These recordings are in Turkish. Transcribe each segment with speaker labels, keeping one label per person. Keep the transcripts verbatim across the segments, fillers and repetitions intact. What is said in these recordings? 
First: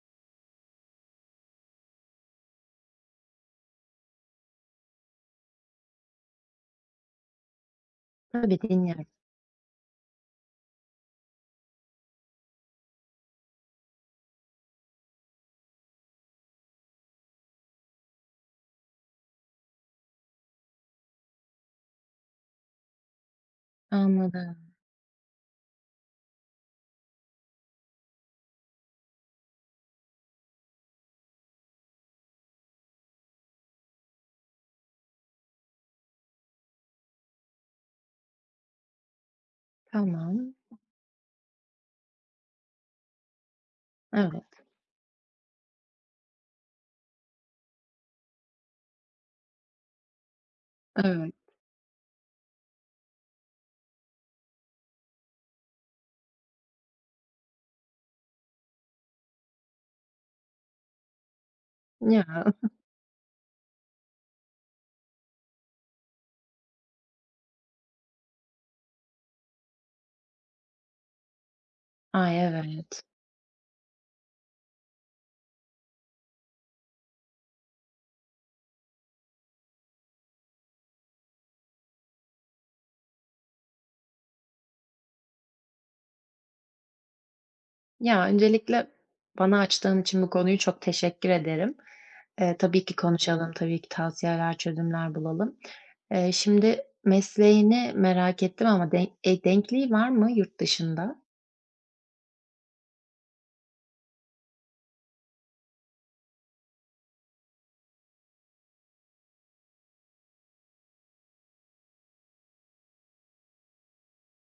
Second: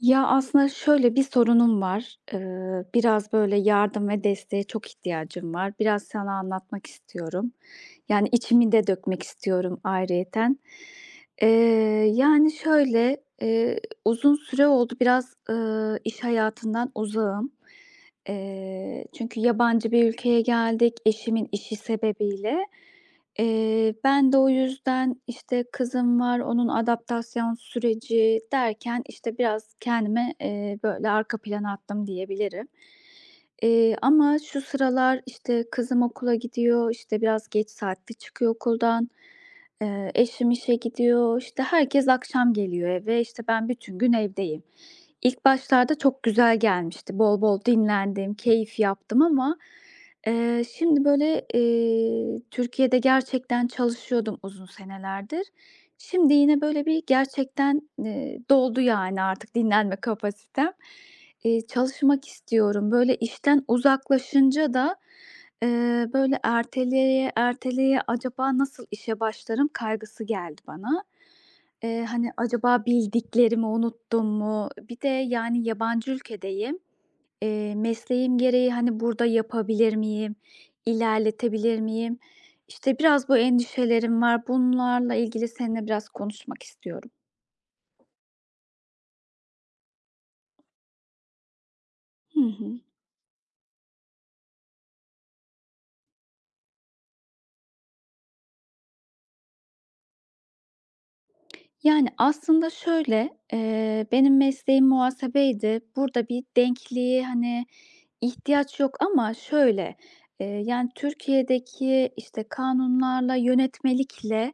Speaker 1: Ya, aslında şöyle bir sorunum var. Eee, biraz böyle yardım ve desteğe çok ihtiyacım var. Biraz sana anlatmak istiyorum. Yani,
Speaker 2: Tabii,
Speaker 1: içimi de
Speaker 2: dinliyorum.
Speaker 1: dökmek istiyorum ayrıyeten. Eee, Yani, şöyle, eee, uzun süre oldu biraz, ııı, iş hayatından uzağım. Eee, çünkü yabancı bir ülkeye geldik eşimin işi sebebiyle. Eee, ben de o
Speaker 2: Anladım.
Speaker 1: yüzden, işte, kızım var, onun adaptasyon süreci derken, işte, biraz kendime eee, böyle, arka plana attım diyebilirim. Eee, ama şu sıralar, işte, kızım okula gidiyor, işte, biraz geç saatte çıkıyor okuldan. Eee, eşim
Speaker 2: Tamam.
Speaker 1: işe gidiyor, işte, herkes akşam geliyor eve, işte, ben bütün gün evdeyim.
Speaker 2: Evet,
Speaker 1: İlk başlarda çok güzel gelmişti. Bol bol dinlendim, keyif yaptım ama Eee, şimdi
Speaker 2: evet.
Speaker 1: böyle, eee, Türkiye'de gerçekten çalışıyordum uzun senelerdir. Şimdi yine böyle bir gerçekten, eee, doldu yani artık dinlenme kapasitem. Eee,
Speaker 2: Ya,
Speaker 1: çalışmak istiyorum. Böyle işten uzaklaşınca da, eee, böyle erteleye erteleye acaba nasıl işe başlarım kaygısı geldi bana. Eee, hani
Speaker 2: ay,
Speaker 1: acaba
Speaker 2: evet.
Speaker 1: bildiklerimi unuttum mu? Bir de yani yabancı ülkedeyim. Eee, mesleğim gereği, hani, burada yapabilir miyim, ilerletebilir miyim? İşte, biraz bu endişelerim var. Bunlarla ilgili seninle biraz konuşmak istiyorum.
Speaker 2: Ya, öncelikle bana açtığın için bu konuyu çok teşekkür ederim.
Speaker 1: Hı
Speaker 2: Eee,
Speaker 1: hı.
Speaker 2: tabii ki konuşalım, tabii ki tavsiyeler, çözümler bulalım. Eee, şimdi mesleğini merak ettim ama denk eee, denkliği var mı yurt dışında?
Speaker 1: Yani, aslında şöyle, eee, benim mesleğim muhasebeydi. Burada bir denkliğe, hani, ihtiyaç yok ama şöyle, eee, yani, Türkiye'deki, işte, kanunlarla, yönetmelikle,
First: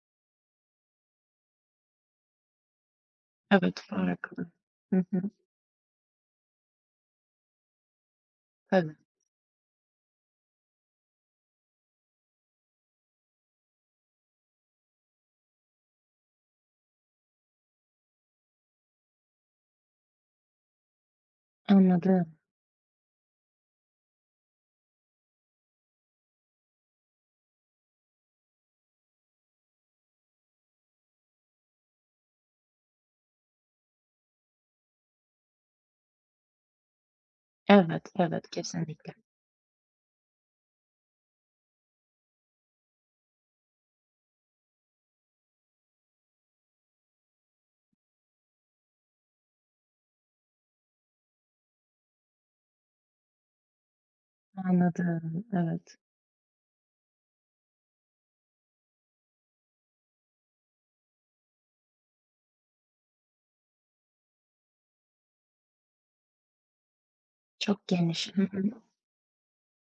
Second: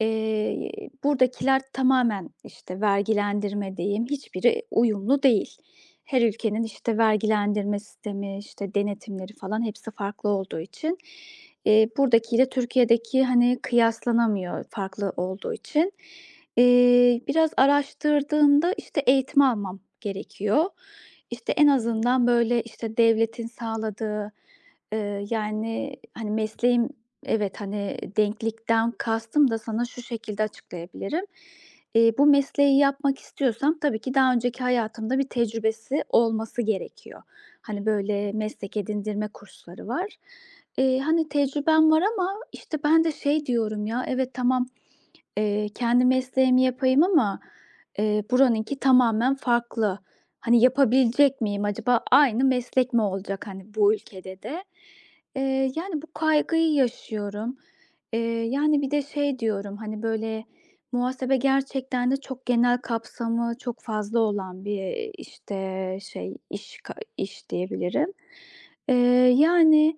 Speaker 1: eee, buradakiler tamamen, işte, vergilendirme
Speaker 2: Evet,
Speaker 1: diyeyim,
Speaker 2: farklı.
Speaker 1: hiçbiri
Speaker 2: Hı
Speaker 1: uyumlu
Speaker 2: hı.
Speaker 1: değil. Her ülkenin, işte, vergilendirme sistemi, işte,
Speaker 2: Tabii.
Speaker 1: denetimleri falan hepsi farklı olduğu için, eee, buradakiyle Türkiye'deki, hani, kıyaslanamıyor farklı olduğu için. Eee, biraz araştırdığımda, işte, eğitim almam gerekiyor. İşte, en azından,
Speaker 2: Anladım.
Speaker 1: böyle, işte, devletin sağladığı, eee, yani, hani, mesleğim. Evet, hani, denklikten kastım da sana şu şekilde açıklayabilirim. Eee, bu mesleği yapmak istiyorsam tabii ki daha önceki hayatımda bir tecrübesi olması gerekiyor. Hani,
Speaker 2: Evet,
Speaker 1: böyle,
Speaker 2: evet,
Speaker 1: meslek
Speaker 2: kesinlikle.
Speaker 1: edindirme kursları var. Eee, hani, tecrübem var ama, işte, ben de şey diyorum ya, evet, tamam. Eee, kendi mesleğimi yapayım ama, eee, buranınki tamamen farklı. Hani, yapabilecek miyim acaba? Aynı meslek mi olacak, hani, bu ülkede de?
Speaker 2: Anladım,
Speaker 1: Eee,
Speaker 2: evet.
Speaker 1: yani, bu kaygıyı yaşıyorum. Eee, yani, bir de şey diyorum, hani, böyle, muhasebe gerçekten de çok genel kapsamı çok fazla olan bir, işte, şey, iş ka iş
Speaker 2: Çok
Speaker 1: diyebilirim.
Speaker 2: geniş. Hı hı.
Speaker 1: Eee, yani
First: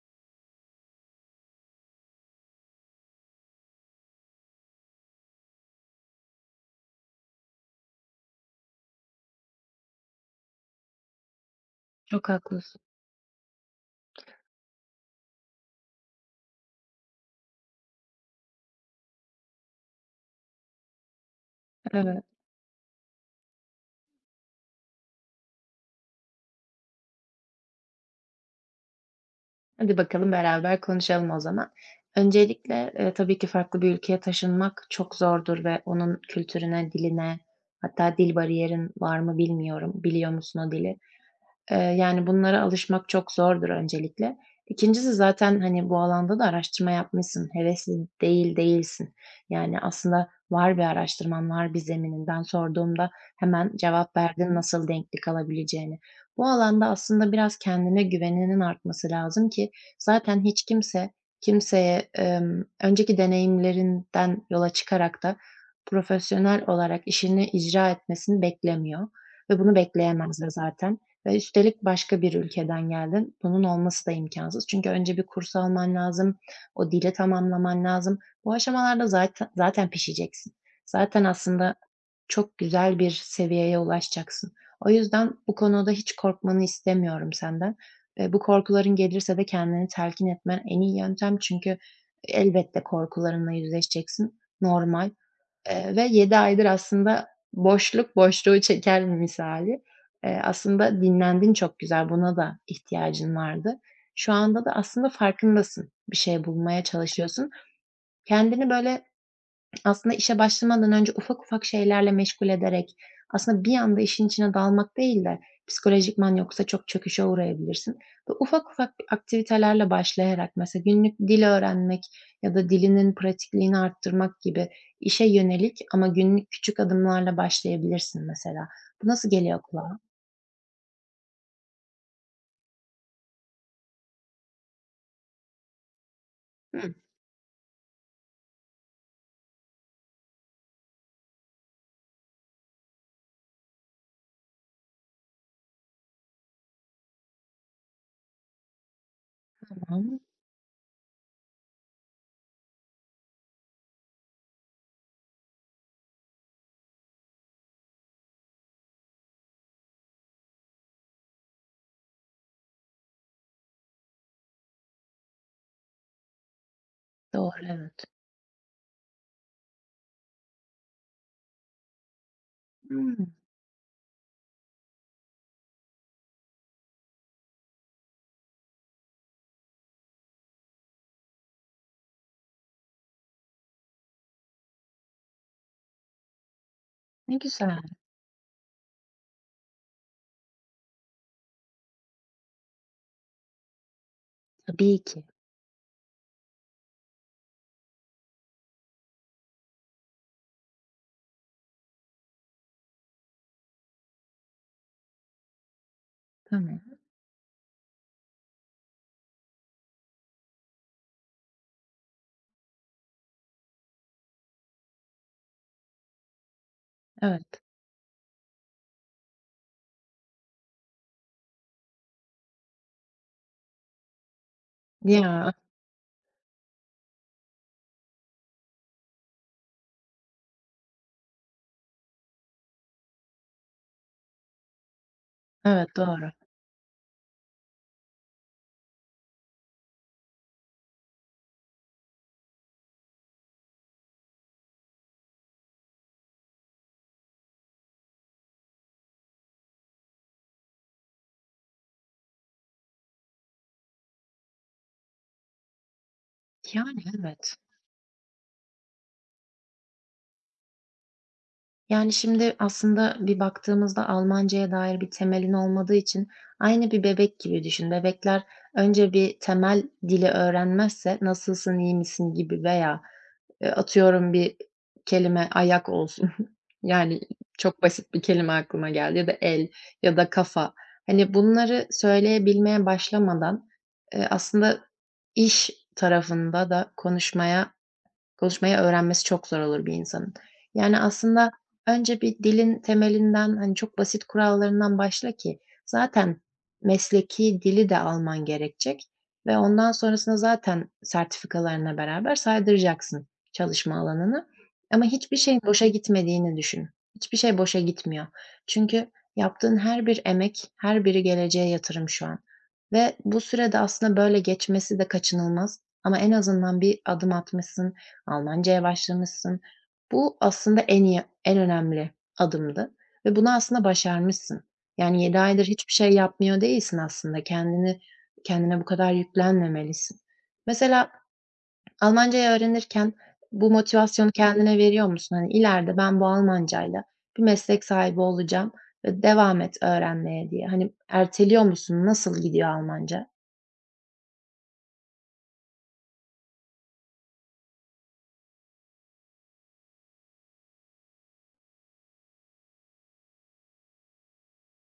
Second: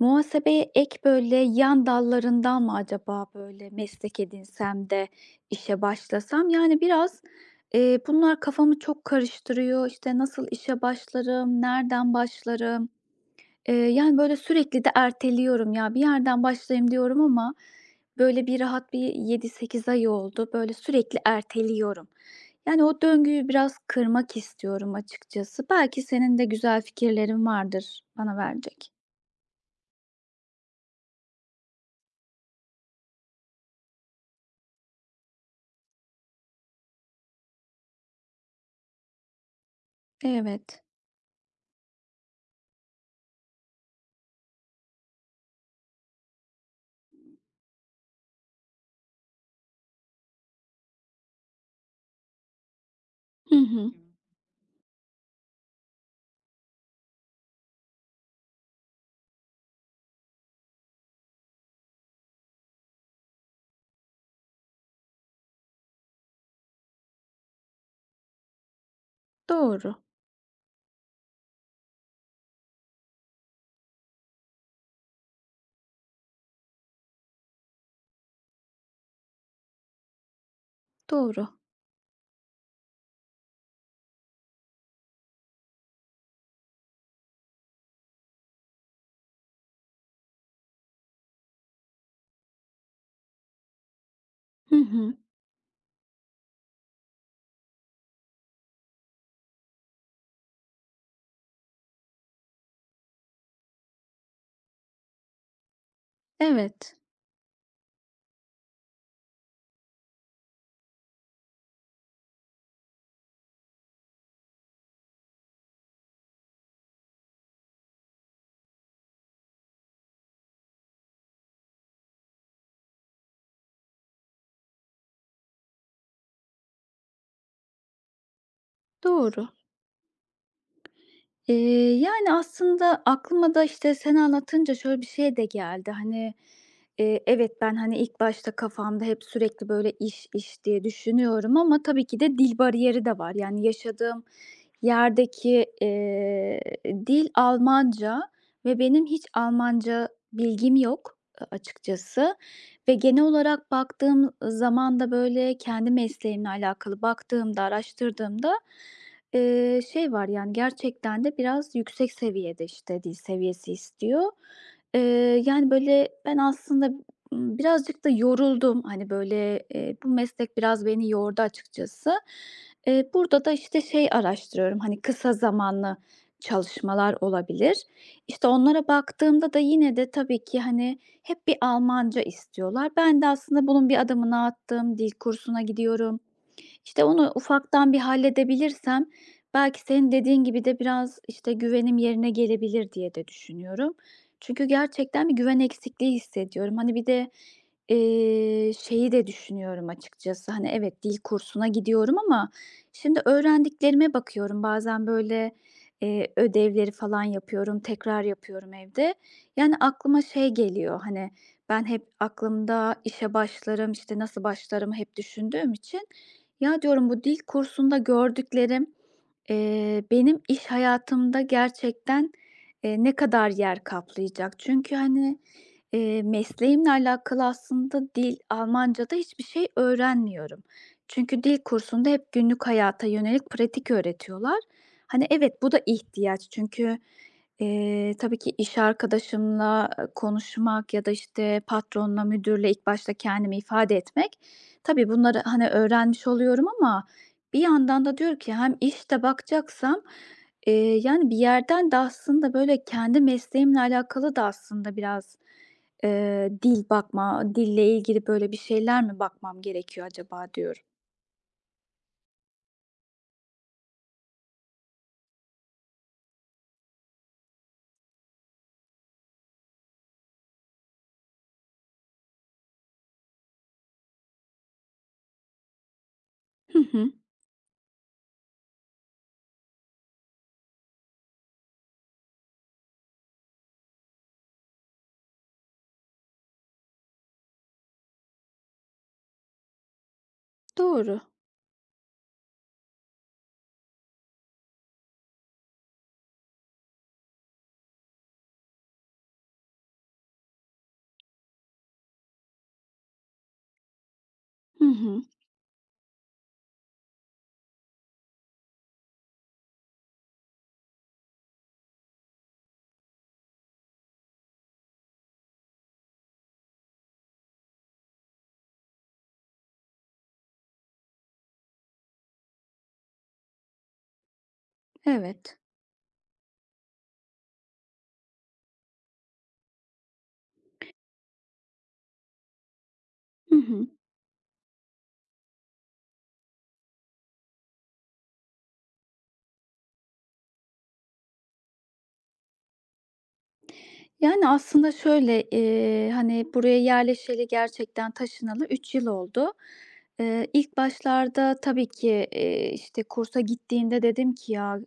Speaker 1: Muhasebeye ek böyle yan dallarından mı acaba böyle meslek edinsem de işe başlasam? Yani biraz, eee, bunlar kafamı çok karıştırıyor. İşte, nasıl işe başlarım, nereden
Speaker 2: Çok haklısın.
Speaker 1: başlarım? Eee, yani, böyle sürekli de erteliyorum ya. Bir yerden başlayayım diyorum ama böyle bir rahat bir yedi sekiz ay oldu. Böyle sürekli erteliyorum.
Speaker 2: Evet.
Speaker 1: Yani, o döngüyü biraz kırmak istiyorum açıkçası. Belki senin de güzel fikirlerin vardır bana verecek.
Speaker 2: Hadi bakalım beraber konuşalım o zaman. Öncelikle, eee, tabii ki farklı bir ülkeye taşınmak çok zordur ve onun kültürüne, diline hatta dil bariyerin var mı bilmiyorum. Biliyor musun o
Speaker 1: Evet.
Speaker 2: dili? Eee, yani, bunlara alışmak çok zordur öncelikle. İkincisi zaten, hani, bu alanda da araştırma yapmışsın, hevesli değil değilsin. Yani, aslında var bir araştırman, var bir zeminin. Ben sorduğumda
Speaker 1: Hı
Speaker 2: hemen
Speaker 1: hı.
Speaker 2: cevap Hı verdin nasıl denklik alabileceğini. Bu alanda aslında biraz kendine güveninin artması lazım ki zaten hiç kimse kimseye, emm, önceki deneyimlerinden yola çıkarak da profesyonel olarak işini icra etmesini beklemiyor ve bunu
Speaker 1: Doğru,
Speaker 2: bekleyemez de zaten. Ve üstelik başka bir ülkeden geldin. Bunun olması da imkansız. Çünkü önce bir kurs alman lazım, o dili tamamlaman lazım. Bu aşamalarda zaten zaten pişeceksin. Zaten
Speaker 1: doğru.
Speaker 2: aslında çok güzel bir seviyeye ulaşacaksın. O yüzden bu konuda hiç korkmanı istemiyorum senden. Eee, bu korkuların gelirse de kendini telkin etmen en iyi yöntem. Çünkü elbette korkularınla yüzleşeceksin,
Speaker 1: Hı
Speaker 2: normal.
Speaker 1: hı.
Speaker 2: Eee, ve yedi aydır aslında boşluk boşluğu çeker misali. Eee, aslında dinlendin çok güzel, buna da ihtiyacın vardı. Şu anda da aslında farkındasın, bir şey bulmaya
Speaker 1: Evet,
Speaker 2: çalışıyorsun. Kendini böyle aslında işe başlamadan önce ufak ufak şeylerle meşgul ederek, aslında bir anda işin içine dalmak değil de psikolojikman yoksa çok çöküşe uğrayabilirsin ve ufak ufak aktivitelerle başlayarak mesela günlük dil öğrenmek ya da dilinin pratikliğini arttırmak gibi işe yönelik ama günlük küçük adımlarla başlayabilirsin mesela. Bu nasıl
Speaker 1: doğru.
Speaker 2: geliyor kulağa?
Speaker 1: Eee, yani, aslında aklıma da, işte, sen anlatınca şöyle bir şey de geldi. Hani,
Speaker 2: Hıı.
Speaker 1: eee, evet, ben, hani, ilk başta kafamda hep sürekli böyle iş, iş diye düşünüyorum ama tabii ki de dil bariyeri de var. Yani, yaşadığım yerdeki, eee, dil Almanca ve benim hiç Almanca
Speaker 2: Tamam.
Speaker 1: bilgim yok, a açıkçası. Ve genel olarak baktığım zaman da, böyle, kendi mesleğimle alakalı baktığımda, araştırdığımda, Eee, şey var, yani, gerçekten de biraz yüksek seviyede, işte, dil seviyesi istiyor. Eee, Yani, böyle, ben aslında, ımm,
Speaker 2: Doğru, evet.
Speaker 1: birazcık da yoruldum. Hani, böyle, eee, bu meslek biraz beni yordu açıkçası. Eee,
Speaker 2: Hımm.
Speaker 1: burada da, işte, şey araştırıyorum, hani, kısa zamanlı çalışmalar olabilir. İşte, onlara baktığımda da yine de tabii ki, hani, hep bir Almanca istiyorlar. Ben de aslında bunun bir adımını attım, dil kursuna gidiyorum. İşte, onu
Speaker 2: Ne güzel.
Speaker 1: ufaktan bir halledebilirsem belki senin dediğin gibi de biraz, işte, güvenim yerine gelebilir diye de düşünüyorum. Çünkü
Speaker 2: Tabii ki.
Speaker 1: gerçekten bir güven eksikliği hissediyorum. Hani, bir de, eee, şeyi de düşünüyorum açıkçası, hani, evet, dil kursuna gidiyorum ama şimdi öğrendiklerime bakıyorum. Bazen, böyle, eee,
Speaker 2: Tamam.
Speaker 1: ödevleri falan yapıyorum, tekrar yapıyorum evde. Yani, aklıma şey geliyor, hani, ben hep aklımda işe başlarım, işte, nasıl başlarımı hep düşündüğüm için ya diyorum bu dil
Speaker 2: Evet.
Speaker 1: kursunda gördüklerim, eee, benim iş hayatımda gerçekten, eee, ne kadar yer kaplayacak? Çünkü, hani,
Speaker 2: Ya,
Speaker 1: eee, mesleğimle alakalı aslında dil, Almanca'da hiçbir şey öğrenmiyorum. Çünkü dil kursunda hep günlük hayata yönelik pratik öğretiyorlar. Hani, evet, bu da
Speaker 2: evet, doğru.
Speaker 1: ihtiyaç çünkü, eee, tabii ki iş arkadaşımla, eee, konuşmak ya da, işte, patronla, müdürle ilk başta kendimi ifade etmek. Tabii bunları, hani, öğrenmiş oluyorum ama bir yandan da diyor ki hem işte bakacaksam, eee, yani, bir yerden de aslında, böyle, kendi mesleğimle alakalı da aslında biraz, eee, dil
Speaker 2: Yani,
Speaker 1: bakma,
Speaker 2: evet.
Speaker 1: dille ilgili, böyle, bir şeyler mi bakmam gerekiyor acaba diyorum.
Speaker 2: Yani, şimdi aslında bir baktığımızda Almancaya dair bir temelin olmadığı için aynı bir bebek gibi düşün. Bebekler önce bir temel dili öğrenmezse "Nasılsın, iyi misin?" gibi veya, eee, atıyorum bir kelime ayak olsun,
Speaker 1: Hı hı.
Speaker 2: yani, çok basit bir kelime aklıma geldi ya da el ya da kafa. Hani, bunları söyleyebilmeye başlamadan, eee, aslında iş tarafında da konuşmaya Konuşmayı öğrenmesi çok zor olur bir insanın. Yani,
Speaker 1: Doğru.
Speaker 2: aslında önce bir dilin temelinden, hani, çok basit kurallarından başla ki zaten mesleki dili de alman gerekecek ve ondan sonrasında zaten sertifikalarına beraber saydıracaksın çalışma alanını.
Speaker 1: Hı
Speaker 2: Ama
Speaker 1: hı.
Speaker 2: hiçbir şeyin boşa gitmediğini düşün. Hiçbir şey boşa gitmiyor. Çünkü yaptığın her bir emek, her biri geleceğe yatırım şu an ve bu sürede aslında böyle geçmesi de kaçınılmaz ama en azından bir adım atmışsın, Almancaya başlamışsın. Bu aslında en iyi, en önemli adımdı ve bunu aslında başarmışsın. Yani yedi
Speaker 1: Evet.
Speaker 2: aydır hiçbir şey yapmıyor değilsin aslında. Kendini kendine bu kadar yüklenmemelisin. Mesela Almancayı öğrenirken
Speaker 1: Hı
Speaker 2: bu
Speaker 1: hı.
Speaker 2: motivasyonu kendine veriyor musun? Hani ileride ben bu Almancayla bir meslek sahibi olacağım ve devam et öğrenmeye diye. Hani erteliyor musun? Nasıl gidiyor Almanca?
Speaker 1: Yani, aslında şöyle, eee, hani, buraya yerleşeli gerçekten taşınalı üç yıl oldu. Eee, ilk başlarda tabii ki, eee, işte, kursa gittiğinde dedim ki "Ya,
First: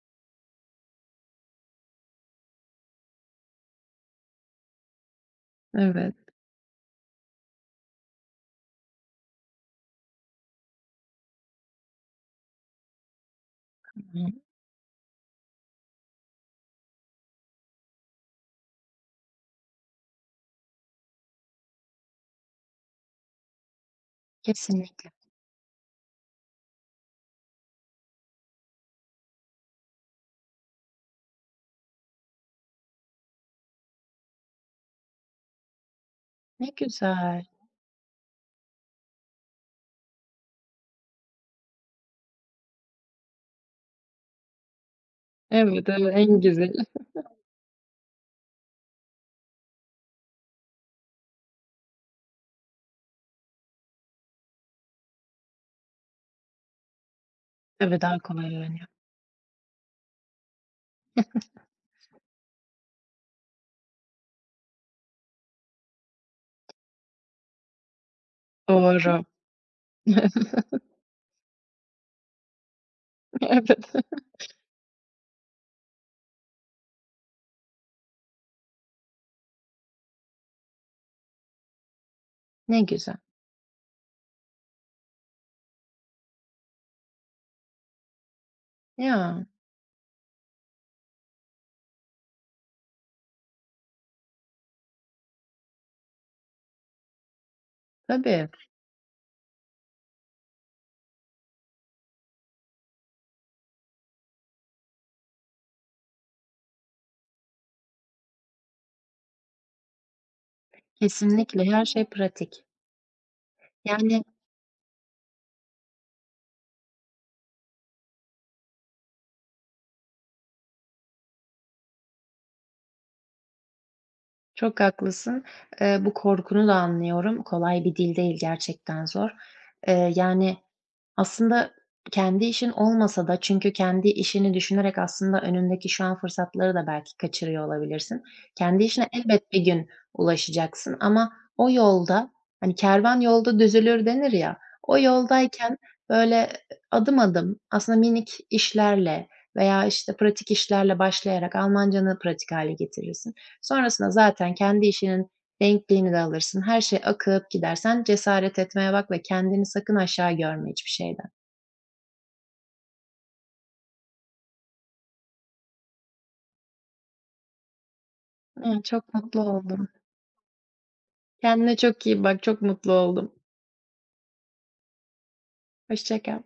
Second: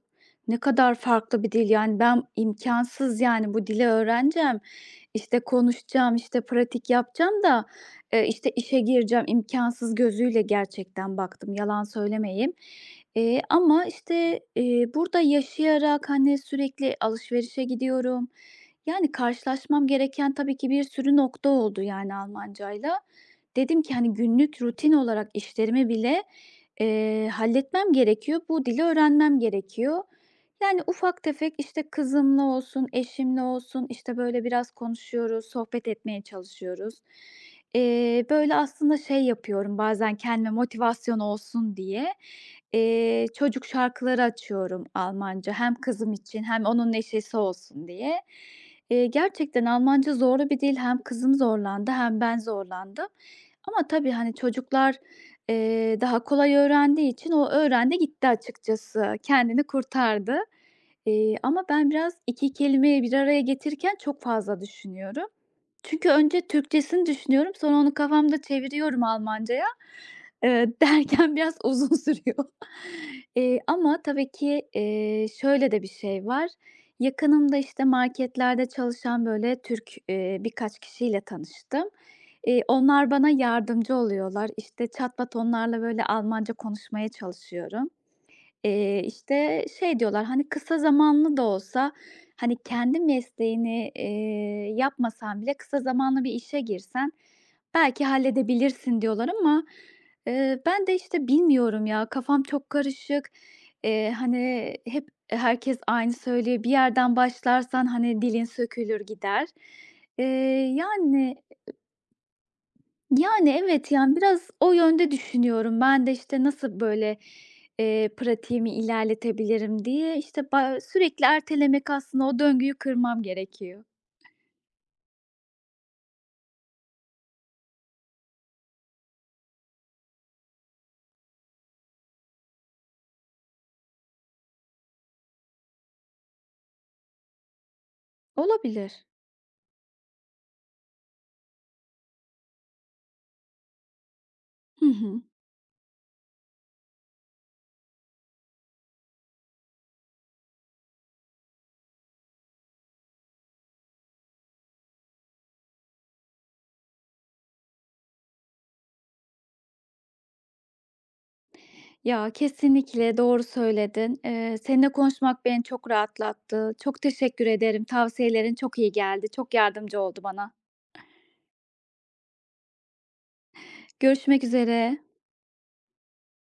Speaker 1: ne kadar farklı bir dil, yani, ben imkansız yani, bu dili öğreneceğim, işte,
Speaker 2: Evet.
Speaker 1: konuşacağım, işte, pratik yapacağım da, eee, işte, işe gireceğim." imkansız gözüyle gerçekten baktım, yalan söylemeyeyim. Eee, ama,
Speaker 2: Hı hı.
Speaker 1: işte, eee, burada yaşayarak, hani, sürekli alışverişe gidiyorum, yani, karşılaşmam gereken tabii ki bir sürü nokta oldu, yani, Almancayla. Dedim ki, hani, günlük rutin
Speaker 2: Kesinlikle.
Speaker 1: olarak işlerimi bile, eee, halletmem gerekiyor. Bu dili öğrenmem gerekiyor. Yani, ufak tefek, işte, kızımla olsun, eşimle olsun, işte, böyle, biraz konuşuyoruz, sohbet etmeye
Speaker 2: Ne
Speaker 1: çalışıyoruz.
Speaker 2: güzel.
Speaker 1: Eee, böyle, aslında şey yapıyorum bazen kendime motivasyon olsun diye, eee, çocuk şarkıları açıyorum Almanca hem
Speaker 2: Evet, evet,
Speaker 1: kızım
Speaker 2: en
Speaker 1: için hem
Speaker 2: güzel.
Speaker 1: onun neşesi olsun diye. Eee, gerçekten Almanca zorlu bir dil. Hem kızım zorlandı hem ben zorlandım. Ama tabii, hani, çocuklar, eee, daha kolay öğrendiği için o öğrendi
Speaker 2: Tabii, daha
Speaker 1: gitti
Speaker 2: kolay öğreniyor.
Speaker 1: açıkçası. Kendini kurtardı. Eee, ama ben biraz iki kelimeyi bir araya getirirken çok fazla düşünüyorum. Çünkü önce Türkçesini düşünüyorum, sonra onu kafamda çeviriyorum
Speaker 2: Doğru.
Speaker 1: Almancaya. Eee, derken biraz uzun sürüyor. Eee,
Speaker 2: Evet,
Speaker 1: ama tabii ki, eee, şöyle de bir şey var. Yakınımda, işte, marketlerde çalışan, böyle, Türk, eee, birkaç kişiyle tanıştım. Eee,
Speaker 2: ne
Speaker 1: onlar
Speaker 2: güzel.
Speaker 1: bana yardımcı oluyorlar. İşte, çatpat onlarla, böyle, Almanca konuşmaya çalışıyorum. Eee,
Speaker 2: Ya,
Speaker 1: işte, şey diyorlar, hani, kısa zamanlı da olsa, hani, kendi mesleğini, eee, yapmasan bile kısa zamanlı bir işe girsen belki
Speaker 2: tabii.
Speaker 1: halledebilirsin diyorlar ama, eee, ben de, işte, bilmiyorum ya, kafam çok karışık. Eee, hani, hep herkes aynı söylüyor. Bir yerden başlarsan, hani, dilin sökülür gider. Eee, yani
Speaker 2: Kesinlikle her şey pratik.
Speaker 1: Yani, evet, yani,
Speaker 2: Yani,
Speaker 1: biraz o yönde düşünüyorum. Ben de, işte, nasıl, böyle, eee, pratiğimi ilerletebilirim diye, işte, ba sürekli ertelemek aslında o döngüyü kırmam gerekiyor.
Speaker 2: çok haklısın. Eee, bu korkunu da anlıyorum. Kolay bir dil değil, gerçekten zor. Eee, yani, aslında kendi işin olmasa da çünkü kendi işini düşünerek aslında önündeki şu an fırsatları da belki kaçırıyor olabilirsin. Kendi
Speaker 1: Olabilir.
Speaker 2: işine elbet bir gün ulaşacaksın ama o yolda, hani, "Kervan yolda düzülür." denir ya,
Speaker 1: Hı
Speaker 2: o
Speaker 1: hı.
Speaker 2: yoldayken, böyle, adım adım aslında minik işlerle veya, işte, pratik işlerle başlayarak Almancanı pratik hale getirirsin. Sonrasında zaten kendi işinin denkliğini de alırsın. Her şey akıp gidersen cesaret etmeye bak ve kendini sakın aşağı görme hiçbir şeyden.
Speaker 1: Ya, kesinlikle doğru söyledin. Eee, seninle konuşmak beni çok rahatlattı. Çok teşekkür ederim. Tavsiyelerin çok
Speaker 2: Iıı,
Speaker 1: iyi
Speaker 2: çok
Speaker 1: geldi.
Speaker 2: mutlu
Speaker 1: Çok
Speaker 2: oldum.
Speaker 1: yardımcı oldu bana.
Speaker 2: Kendine çok iyi bak. Çok mutlu oldum.
Speaker 1: Görüşmek üzere.
Speaker 2: Hoşça kal.